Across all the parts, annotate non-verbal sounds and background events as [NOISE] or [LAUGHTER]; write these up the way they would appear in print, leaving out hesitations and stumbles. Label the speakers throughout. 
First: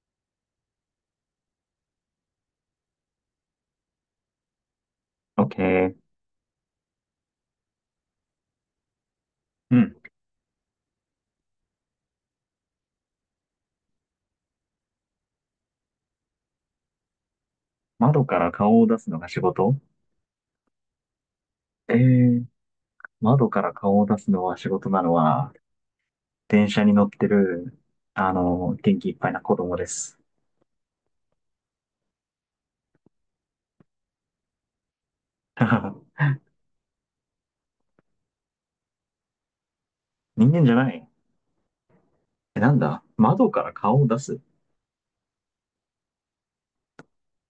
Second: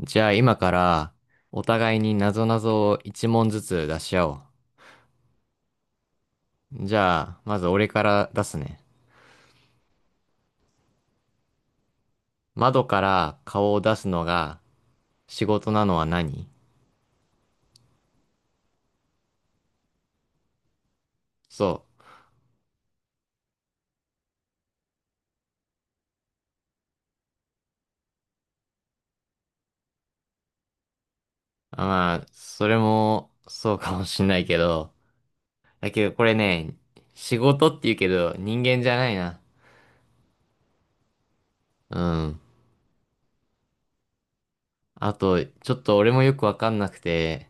Speaker 1: じゃあ今からお互いになぞなぞを一問ずつ出し合おう。
Speaker 2: OK。
Speaker 1: じゃあ、まず俺から出すね。
Speaker 2: うん。
Speaker 1: 窓から顔を出すのが仕事なのは何？
Speaker 2: 窓から顔を出すのが仕事。
Speaker 1: そ
Speaker 2: え
Speaker 1: う。
Speaker 2: ー、窓から顔を出すのは仕事なのは、電車に乗ってる、あの、元気いっぱいな子供です。
Speaker 1: まあ、それもそうかもしんないけど。だけどこ
Speaker 2: [LAUGHS]
Speaker 1: れね、仕事って言うけど人間じゃないな。
Speaker 2: 人間じゃない。
Speaker 1: うん。
Speaker 2: え、なんだ窓から顔を出す。
Speaker 1: あと、ちょっと俺もよくわかんなくて、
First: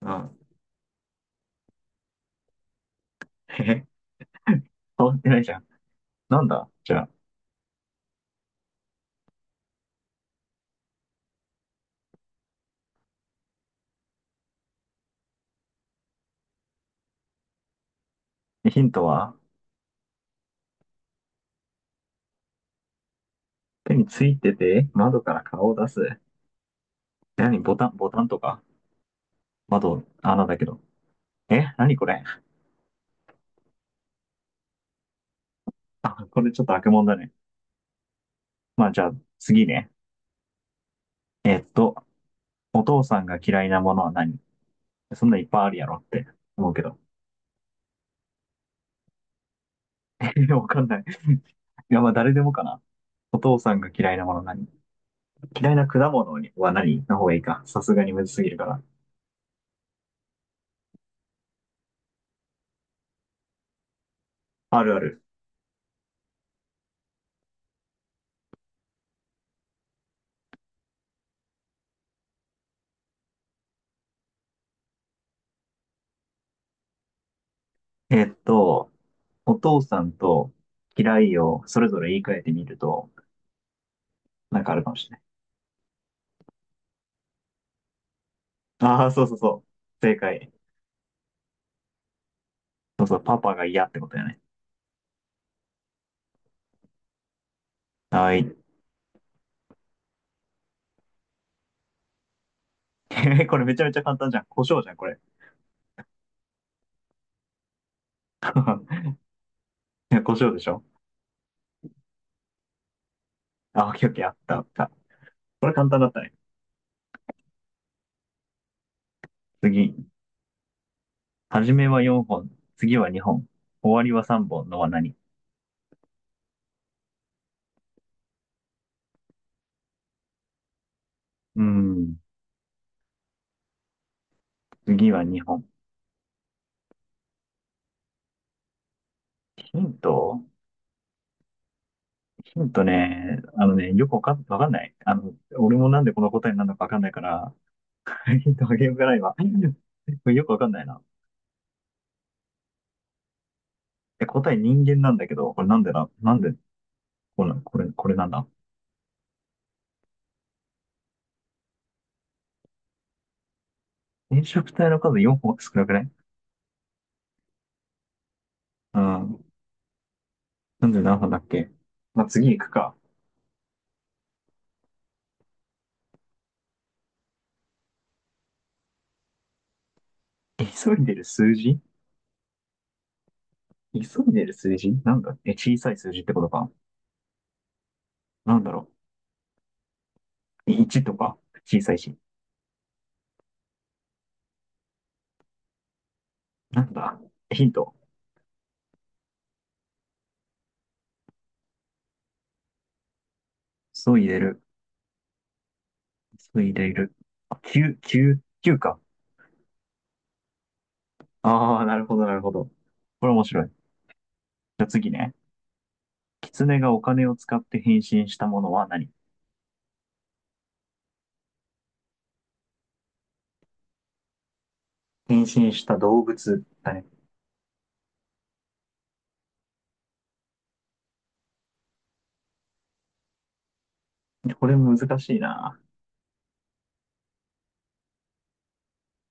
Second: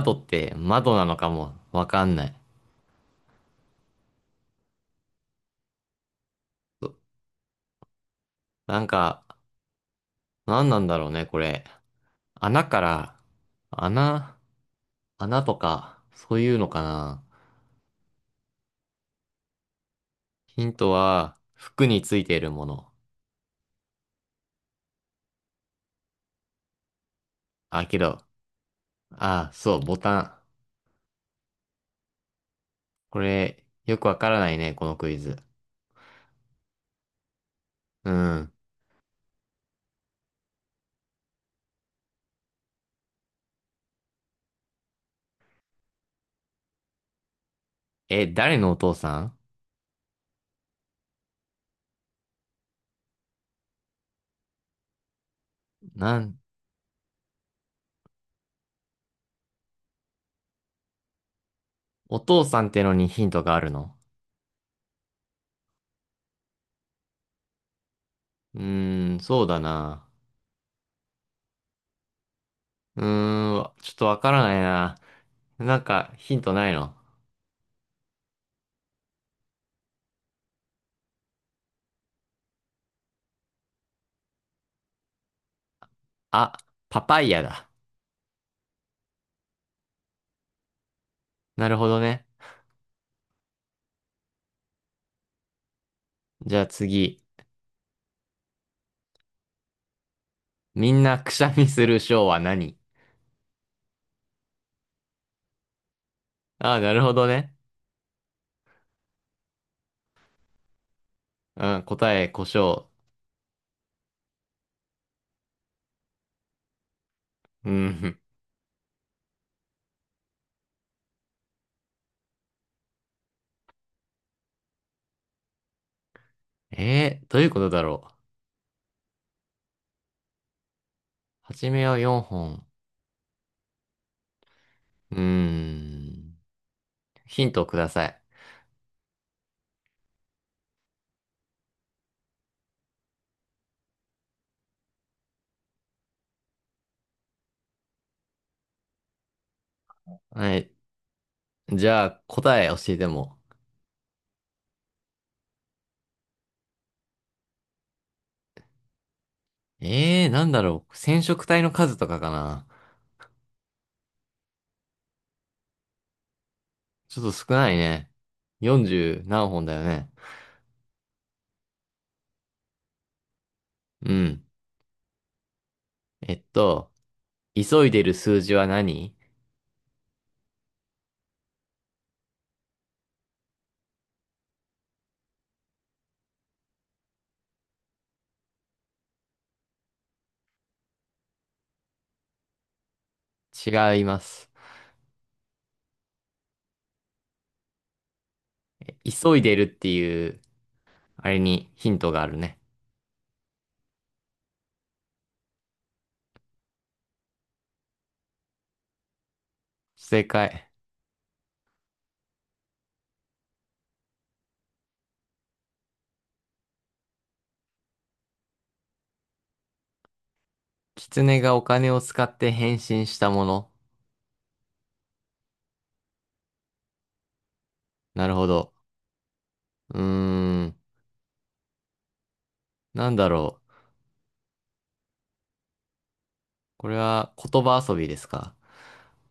Speaker 2: う
Speaker 1: っ
Speaker 2: ん。
Speaker 1: て窓なのかもわかんない。
Speaker 2: へへ、変わってないじゃん。なんだ。じゃ
Speaker 1: なんか、何なんだろうね、これ。穴から、穴、穴とか、そういうのかな。
Speaker 2: あ、ヒントは、
Speaker 1: ヒントは、服についているもの。
Speaker 2: 手についてて、窓から顔を出す。何ボ
Speaker 1: あ、
Speaker 2: タン、
Speaker 1: け
Speaker 2: ボ
Speaker 1: ど、
Speaker 2: タンとか。
Speaker 1: あ、そう、ボ
Speaker 2: 窓、
Speaker 1: タン。
Speaker 2: 穴だけど。え、何これ。
Speaker 1: これ、よくわからないね、このクイズ。
Speaker 2: あ、[LAUGHS] これちょっと悪もんだね。
Speaker 1: うん。
Speaker 2: まあじゃあ、次ね。えっと、お父さんが嫌いなものは何。そんなんいっぱいあるやろって思うけど。
Speaker 1: え、誰のお父さん？
Speaker 2: [LAUGHS] わかんない。いや、まあ誰でもかな。お父さんが嫌いなもの何。嫌いな果
Speaker 1: な
Speaker 2: 物
Speaker 1: ん、
Speaker 2: は何の方がいいか。さすがにむずすぎるから。
Speaker 1: お父さんってのにヒントがあるの？
Speaker 2: あるある。
Speaker 1: そうだな。ちょっとわからないな。なんか、ヒントないの？
Speaker 2: えっと、お父さんと嫌いをそれぞれ言い換えてみると、なんかあるかもしれない。
Speaker 1: あ、パパイヤだ。
Speaker 2: ああ、そうそうそう。正解。
Speaker 1: なるほどね。
Speaker 2: そうそう、パパが嫌ってことやね。
Speaker 1: じゃあ次。
Speaker 2: はい。
Speaker 1: みんなくしゃみするショーは何？
Speaker 2: [LAUGHS] これめちゃめちゃ簡単じゃん。胡椒じゃん、これ。[LAUGHS] い
Speaker 1: ああ、[LAUGHS] なるほどね。
Speaker 2: や、胡椒でしょ。
Speaker 1: うん、答え、胡椒。
Speaker 2: あ、オッケーオッケー、あったあった。これ簡単だったね。
Speaker 1: うん。
Speaker 2: 次。初めは4本、次は2本、終わりは3本のは何。
Speaker 1: どういうことだろう。は
Speaker 2: うー
Speaker 1: じめは
Speaker 2: ん、
Speaker 1: 4本。
Speaker 2: 次
Speaker 1: うー
Speaker 2: は2本。
Speaker 1: ん。ヒントをください。
Speaker 2: ヒント。ヒントね、あのね、よくわかんない。俺もなんでこの答えになるのかわかんないから、[LAUGHS] ヒントあげようかな、今。これよく
Speaker 1: は
Speaker 2: わか
Speaker 1: い。
Speaker 2: んないな。
Speaker 1: じゃあ、答え教えても。
Speaker 2: え、答え人間なんだけど、これなんで、これなんだ。
Speaker 1: なんだろう。染色体の数とかかな。
Speaker 2: 染色体の数4本少なくない？
Speaker 1: ちょっと少ないね。
Speaker 2: う
Speaker 1: 40
Speaker 2: ん。
Speaker 1: 何本だよね。
Speaker 2: なんで何本だっけ？まあ、次行くか。
Speaker 1: うん。えっと、急いでる数字は何？
Speaker 2: 急いでる数字。急いでる数字なんだ。え、小さい数字ってことか？なんだろ。1とか、小さいし。
Speaker 1: 違います。
Speaker 2: なんだ、ヒント。
Speaker 1: 急いでるっていう、あれにヒントがあるね。
Speaker 2: そう入れる。そう入れる。あ、9、9、きゅうか。
Speaker 1: 正解。
Speaker 2: ああ、なるほど、なるほど。これ面白い。じゃあ次ね。狐がお金を使って変身したものは何？
Speaker 1: 狐がお金を使って変身したもの。
Speaker 2: 変身した動物だね。
Speaker 1: なるほど。うーん。なんだろう。
Speaker 2: これ難しいな。
Speaker 1: これは言葉遊びですか？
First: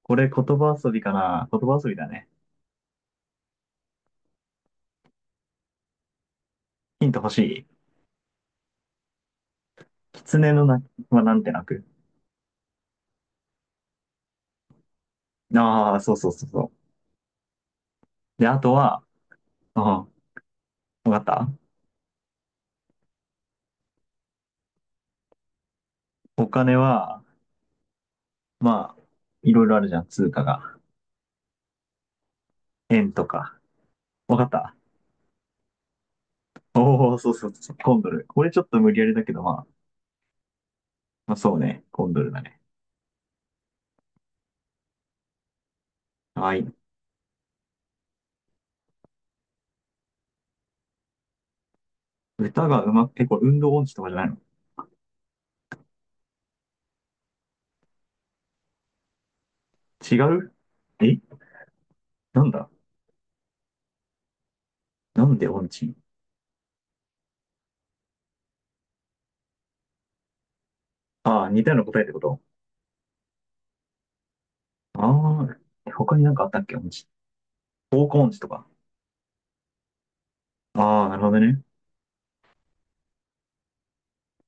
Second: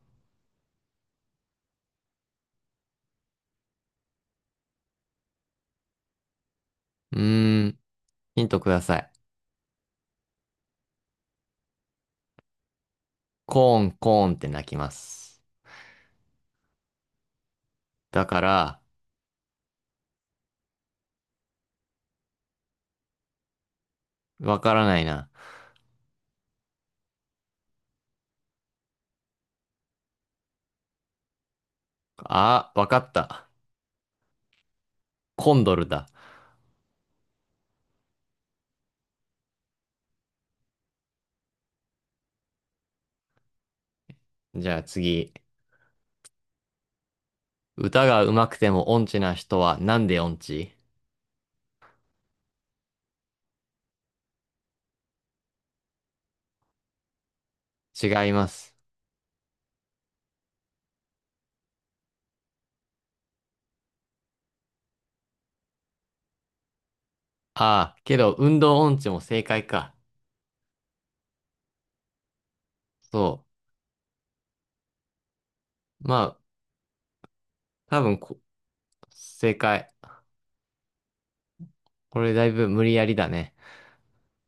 Speaker 2: これ言葉遊びかな。言葉遊びだね。ヒン
Speaker 1: う
Speaker 2: ト欲し
Speaker 1: ーん。
Speaker 2: い。
Speaker 1: ヒントください。
Speaker 2: 狐の鳴きはなんて鳴く？
Speaker 1: コーン、コーンって鳴きます。
Speaker 2: ああ、そうそうそうそ
Speaker 1: だか
Speaker 2: う。で、あと
Speaker 1: ら、
Speaker 2: は、うん、わかった。
Speaker 1: わからないな。
Speaker 2: お金は、まあ、いろいろあるじゃん、通貨が。
Speaker 1: あ、わかっ
Speaker 2: 円と
Speaker 1: た。
Speaker 2: か。わかった。
Speaker 1: コンドルだ。
Speaker 2: おお、そうそうそう、コンドル。これちょっと無理やりだけど、まあ、まあ、そうね、コンドルだね。
Speaker 1: じゃあ次。
Speaker 2: はい。
Speaker 1: 歌が上手くても音痴な人はなんで音痴？
Speaker 2: 歌がうまく、え、これ運動音痴とかじゃないの？
Speaker 1: 違います。
Speaker 2: 違う？え、なんだ。なんで音痴？
Speaker 1: ああ、けど運動音痴も正解か。
Speaker 2: ああー、似たような答えってこと？
Speaker 1: そ
Speaker 2: ああ、え
Speaker 1: う。
Speaker 2: 他
Speaker 1: ま
Speaker 2: になん
Speaker 1: あ、
Speaker 2: かあったっけ音痴。
Speaker 1: 多
Speaker 2: 方
Speaker 1: 分
Speaker 2: 向音
Speaker 1: こ、
Speaker 2: 痴とか。
Speaker 1: 正解。
Speaker 2: ああ、なるほどね。
Speaker 1: これだいぶ無理やりだね。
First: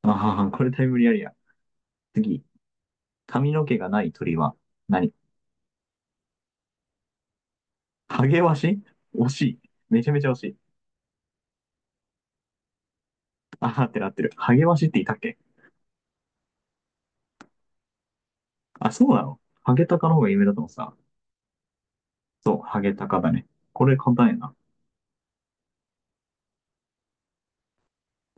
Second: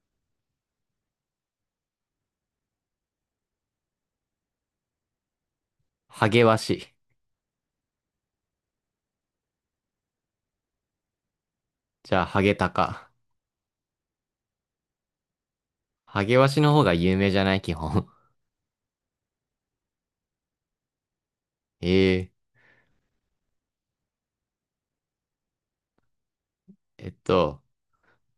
Speaker 2: ああ、これだいぶ無理やりや。次。髪の毛がない鳥は何。
Speaker 1: ハゲワシ。
Speaker 2: ハゲワシ？惜しい。めちゃめちゃ惜しい。
Speaker 1: じゃあ、ハゲタカ。
Speaker 2: ああってなってる。ハゲワシっていたっけ？
Speaker 1: ハゲワシの方が有名じゃない基本？
Speaker 2: あ、そうなの？ハゲタカの方が有名だと思ってた。
Speaker 1: [LAUGHS] ええ。
Speaker 2: そう、ハゲタカだね。これ簡単やな。
Speaker 1: えっと、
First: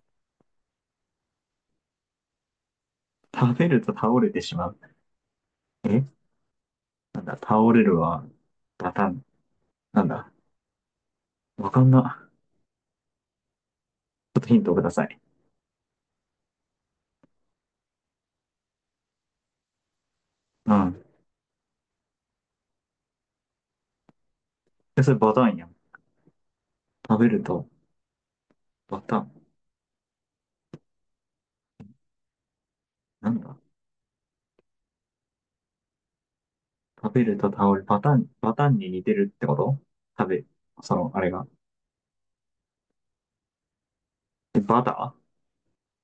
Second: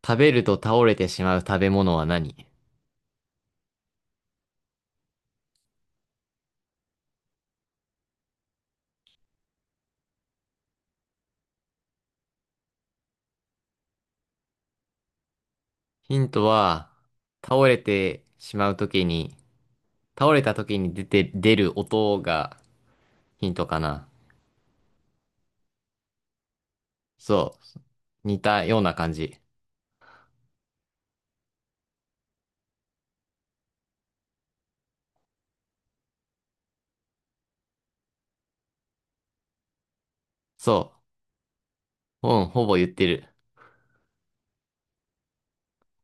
Speaker 1: 食べると倒れてしまう食べ物は何？
Speaker 2: 食べると倒れてしまう。え、なんだ、倒れるは、バタン。なんだ、わかんな。ちょっとヒントください。
Speaker 1: ヒントは、倒れてしまうときに、倒れたと
Speaker 2: う
Speaker 1: きに出
Speaker 2: ん。
Speaker 1: て、出る音が、ヒントかな。
Speaker 2: え、それバタンやん。食べる
Speaker 1: そ
Speaker 2: と、
Speaker 1: う。似たような
Speaker 2: バ
Speaker 1: 感
Speaker 2: タン。
Speaker 1: じ。
Speaker 2: なんだ。食べると倒れ、バタン、バタンに似てるってこと？食べ、
Speaker 1: そ
Speaker 2: その、あれが。
Speaker 1: う。うん、ほぼ言ってる。
Speaker 2: え、バター？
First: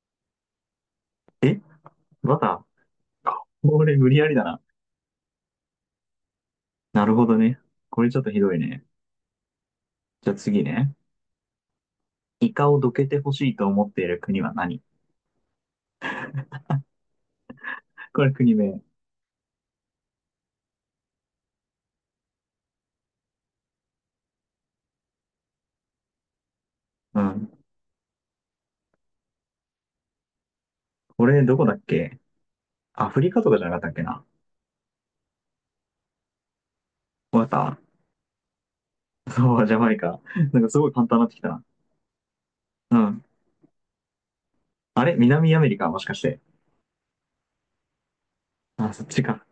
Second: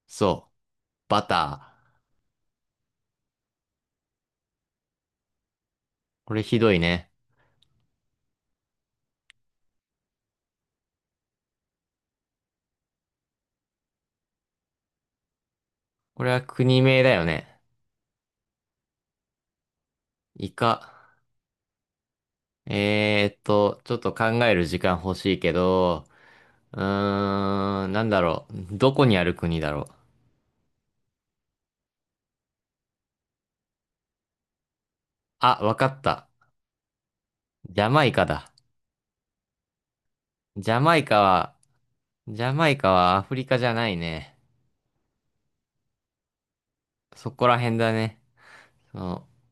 Speaker 1: そう。バ
Speaker 2: え、
Speaker 1: ター。
Speaker 2: バター。これ無理やりだな。
Speaker 1: これひどい
Speaker 2: な
Speaker 1: ね。
Speaker 2: るほどね。これちょっとひどいね。じゃあ次ね。イカをどけてほしいと思っている国は何。
Speaker 1: これは国名だよね。
Speaker 2: これ国名。
Speaker 1: イカ。えーっと、ちょっと考える時間欲しいけど、う
Speaker 2: うん。
Speaker 1: ーん、なんだろう。どこにある国だろう。
Speaker 2: これどこだっけ？アフリカとかじゃなかったっけな。
Speaker 1: あ、わかった。
Speaker 2: わか
Speaker 1: ジャ
Speaker 2: っ
Speaker 1: マイカだ。
Speaker 2: た。そう、ジャマイカ。なんか
Speaker 1: ジ
Speaker 2: す
Speaker 1: ャ
Speaker 2: ごい
Speaker 1: マイ
Speaker 2: 簡
Speaker 1: カ
Speaker 2: 単になってきた
Speaker 1: は、
Speaker 2: な。
Speaker 1: ジャマイカ
Speaker 2: う
Speaker 1: はア
Speaker 2: ん。
Speaker 1: フリカじゃないね。
Speaker 2: あれ南アメリカもしかして。
Speaker 1: そこら辺だね。
Speaker 2: あ、
Speaker 1: そ
Speaker 2: そっち
Speaker 1: の、
Speaker 2: か。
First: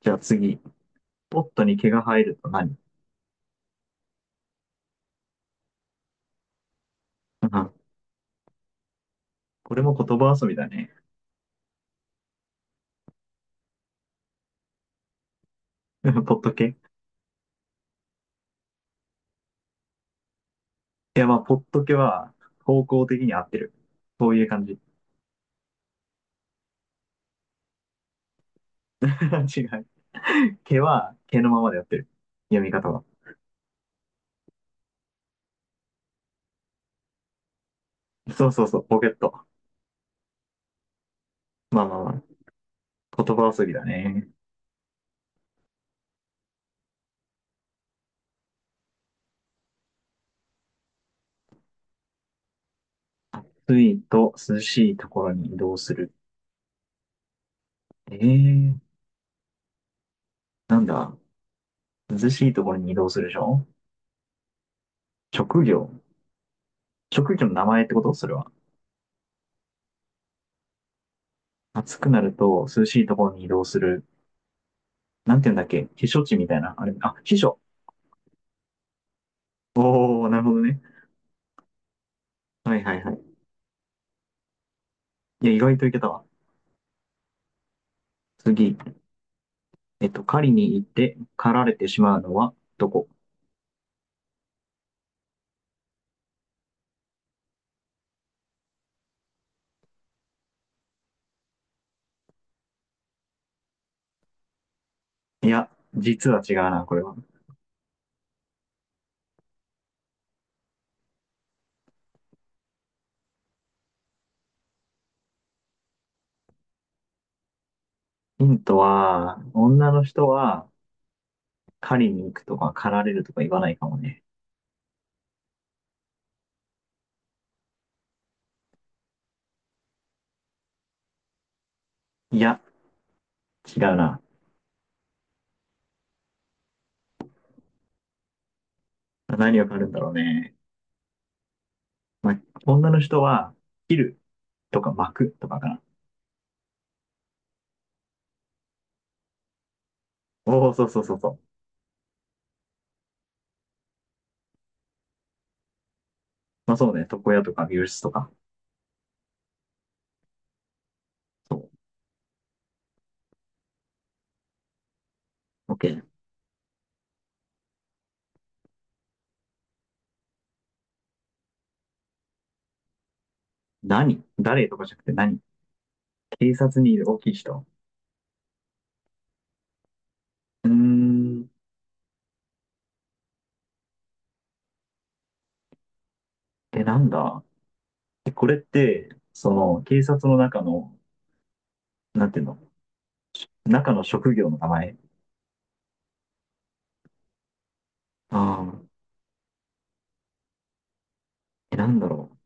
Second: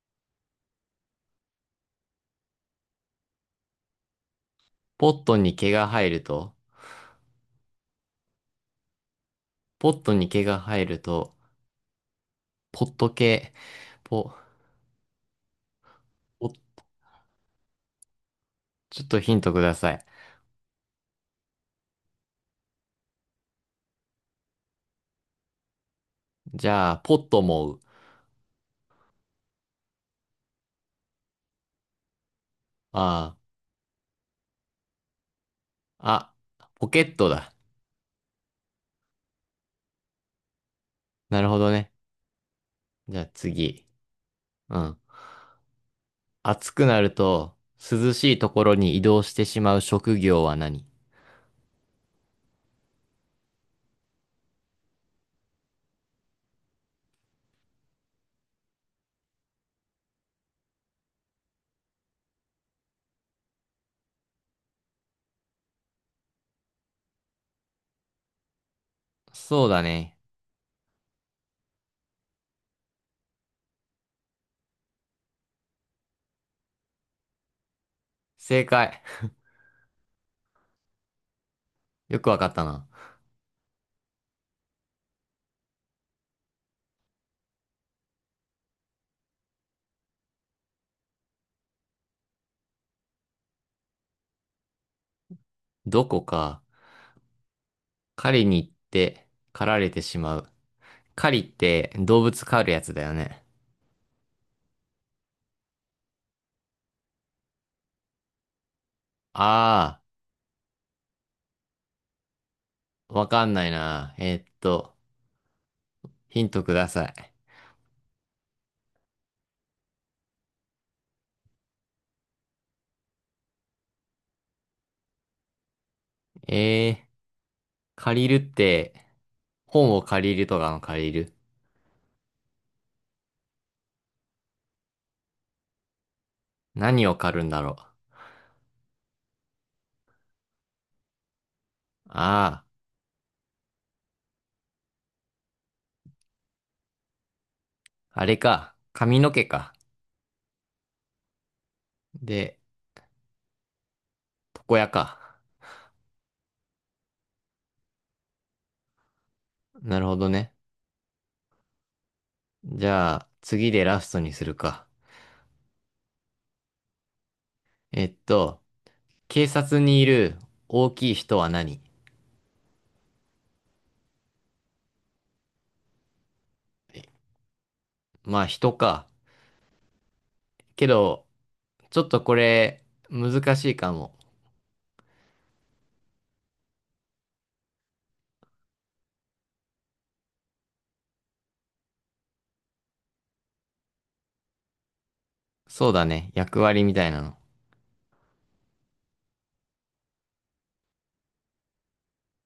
Speaker 2: じゃあ次。ポットに毛が生えると何？
Speaker 1: ポットに毛が生えると、
Speaker 2: うん。これ
Speaker 1: ポ
Speaker 2: も
Speaker 1: ット
Speaker 2: 言
Speaker 1: に
Speaker 2: 葉
Speaker 1: 毛
Speaker 2: 遊び
Speaker 1: が
Speaker 2: だ
Speaker 1: 生え
Speaker 2: ね。
Speaker 1: ると、ポット系、ポ、
Speaker 2: [LAUGHS] ポッ
Speaker 1: ポ、
Speaker 2: ト毛。い
Speaker 1: ちょっとヒントください。
Speaker 2: や、まあ、ポット毛は方向的に合ってる。そういう感じ。
Speaker 1: じゃあ、ポットもう。
Speaker 2: [LAUGHS] 違う。毛は毛のままでやってる。読み方は。
Speaker 1: ああ、ポケットだ。
Speaker 2: そうそうそう、ポケット。
Speaker 1: なるほど
Speaker 2: まあ
Speaker 1: ね。
Speaker 2: まあま
Speaker 1: じゃ
Speaker 2: あ、
Speaker 1: あ
Speaker 2: 言葉遊びだ
Speaker 1: 次。
Speaker 2: ね。
Speaker 1: うん。暑くなると、涼しいところに移動してしまう職業は何？
Speaker 2: 暑いと涼しいところに移動する。ええー、なんだ。涼しいところに移動するでしょ？職業。職業の名前ってこと、それは。
Speaker 1: そうだね。
Speaker 2: 暑くなると涼しいところに移動する。なんて言うんだっけ、避暑地みたいな。あれ、あ、避暑。
Speaker 1: 正解。[LAUGHS]
Speaker 2: おー、なるほどね。
Speaker 1: よくわかった
Speaker 2: はい
Speaker 1: な。
Speaker 2: はいはい。いや、意外といけたわ。次。狩りに行って狩られてしまうのはどこ？
Speaker 1: どこか、狩りに行って、狩られてしまう。狩りって動物狩るやつだよね。
Speaker 2: いや、実は違うな、これは。
Speaker 1: ああ、わかんないな。えーっと、ヒントください。
Speaker 2: ヒントは、女の人は狩りに行くとか狩られるとか言わないかもね。
Speaker 1: えー、借りるって、本を借りるとかの借りる。
Speaker 2: いや、違うな。
Speaker 1: 何を借るんだろう。
Speaker 2: 何を狩るんだろうね。まあ、
Speaker 1: あ
Speaker 2: 女の人は、切るとか幕とかかな。
Speaker 1: あ、あれか。髪の毛か。
Speaker 2: おお、そうそうそうそう。
Speaker 1: で、床屋か。
Speaker 2: まあそうね、床屋とか美容室とか。
Speaker 1: なるほどね。
Speaker 2: そ
Speaker 1: じゃあ、次でラストにするか。
Speaker 2: う。OK。
Speaker 1: えっと、警察にいる大きい人は何？
Speaker 2: 何？誰とかじゃなくて何？警察にい
Speaker 1: え、
Speaker 2: る大きい人。
Speaker 1: まあ人か。
Speaker 2: うー
Speaker 1: けど、
Speaker 2: ん。
Speaker 1: ちょっとこれ難しいかも。
Speaker 2: え、なんだ。で、その、警察の中の、なんていうの？中の職業の名前。
Speaker 1: そうだね。役割みたいなの。
Speaker 2: ああ、え、なんだろ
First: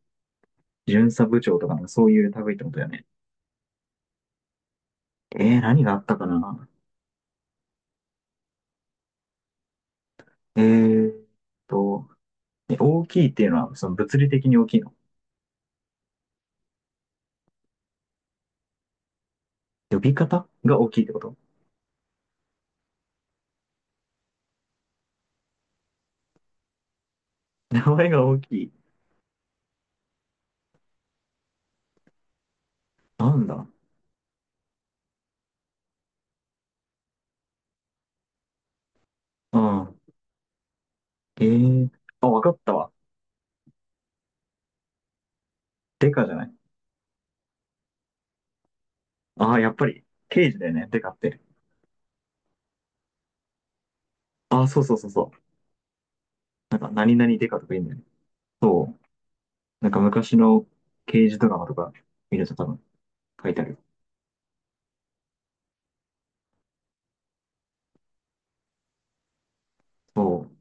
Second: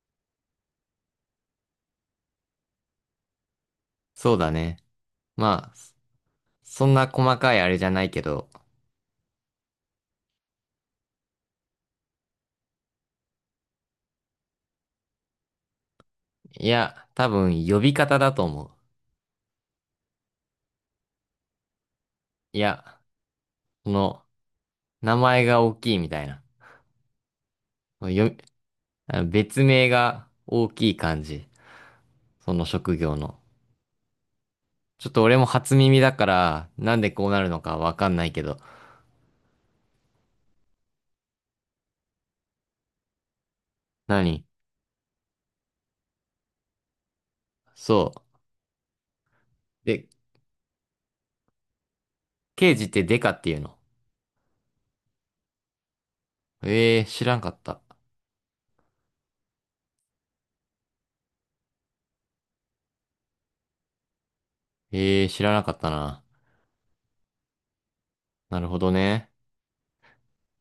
Speaker 2: う。巡査部長とかのそういう類ってことだよね。
Speaker 1: そうだね。まあ、
Speaker 2: 何が
Speaker 1: そ
Speaker 2: あったかな。
Speaker 1: そんな細かいあれじゃないけど。
Speaker 2: えーっと、大きいっていうのは、その、物理的に大きいの？
Speaker 1: いや、多分呼び方だと思う。
Speaker 2: 呼び方が大きいってこと？
Speaker 1: いや、この名前が大きいみたいな。
Speaker 2: 名前が
Speaker 1: よ、
Speaker 2: 大きい。
Speaker 1: あの別名が大きい感じ。その職業
Speaker 2: な
Speaker 1: の。
Speaker 2: んだ。
Speaker 1: ちょっと俺も初耳だから、なんでこうなるのかわかんないけど。
Speaker 2: うん。ええ。あ、わかったわ。
Speaker 1: 何？
Speaker 2: デカじゃない？
Speaker 1: そう。
Speaker 2: ああ、やっぱり、
Speaker 1: で、
Speaker 2: 刑事だよね、デカって。
Speaker 1: 刑事ってデカっていうの？
Speaker 2: ああ、そうそうそうそう。なんか、
Speaker 1: ええー、
Speaker 2: 何
Speaker 1: 知ら
Speaker 2: 々
Speaker 1: ん
Speaker 2: デ
Speaker 1: か
Speaker 2: カ
Speaker 1: っ
Speaker 2: とか
Speaker 1: た。
Speaker 2: 言うんだよね。そう。なんか、昔の刑事ドラマとか見ると多分書いてある。
Speaker 1: ええー、知らなかったな。なるほどね。
Speaker 2: そう。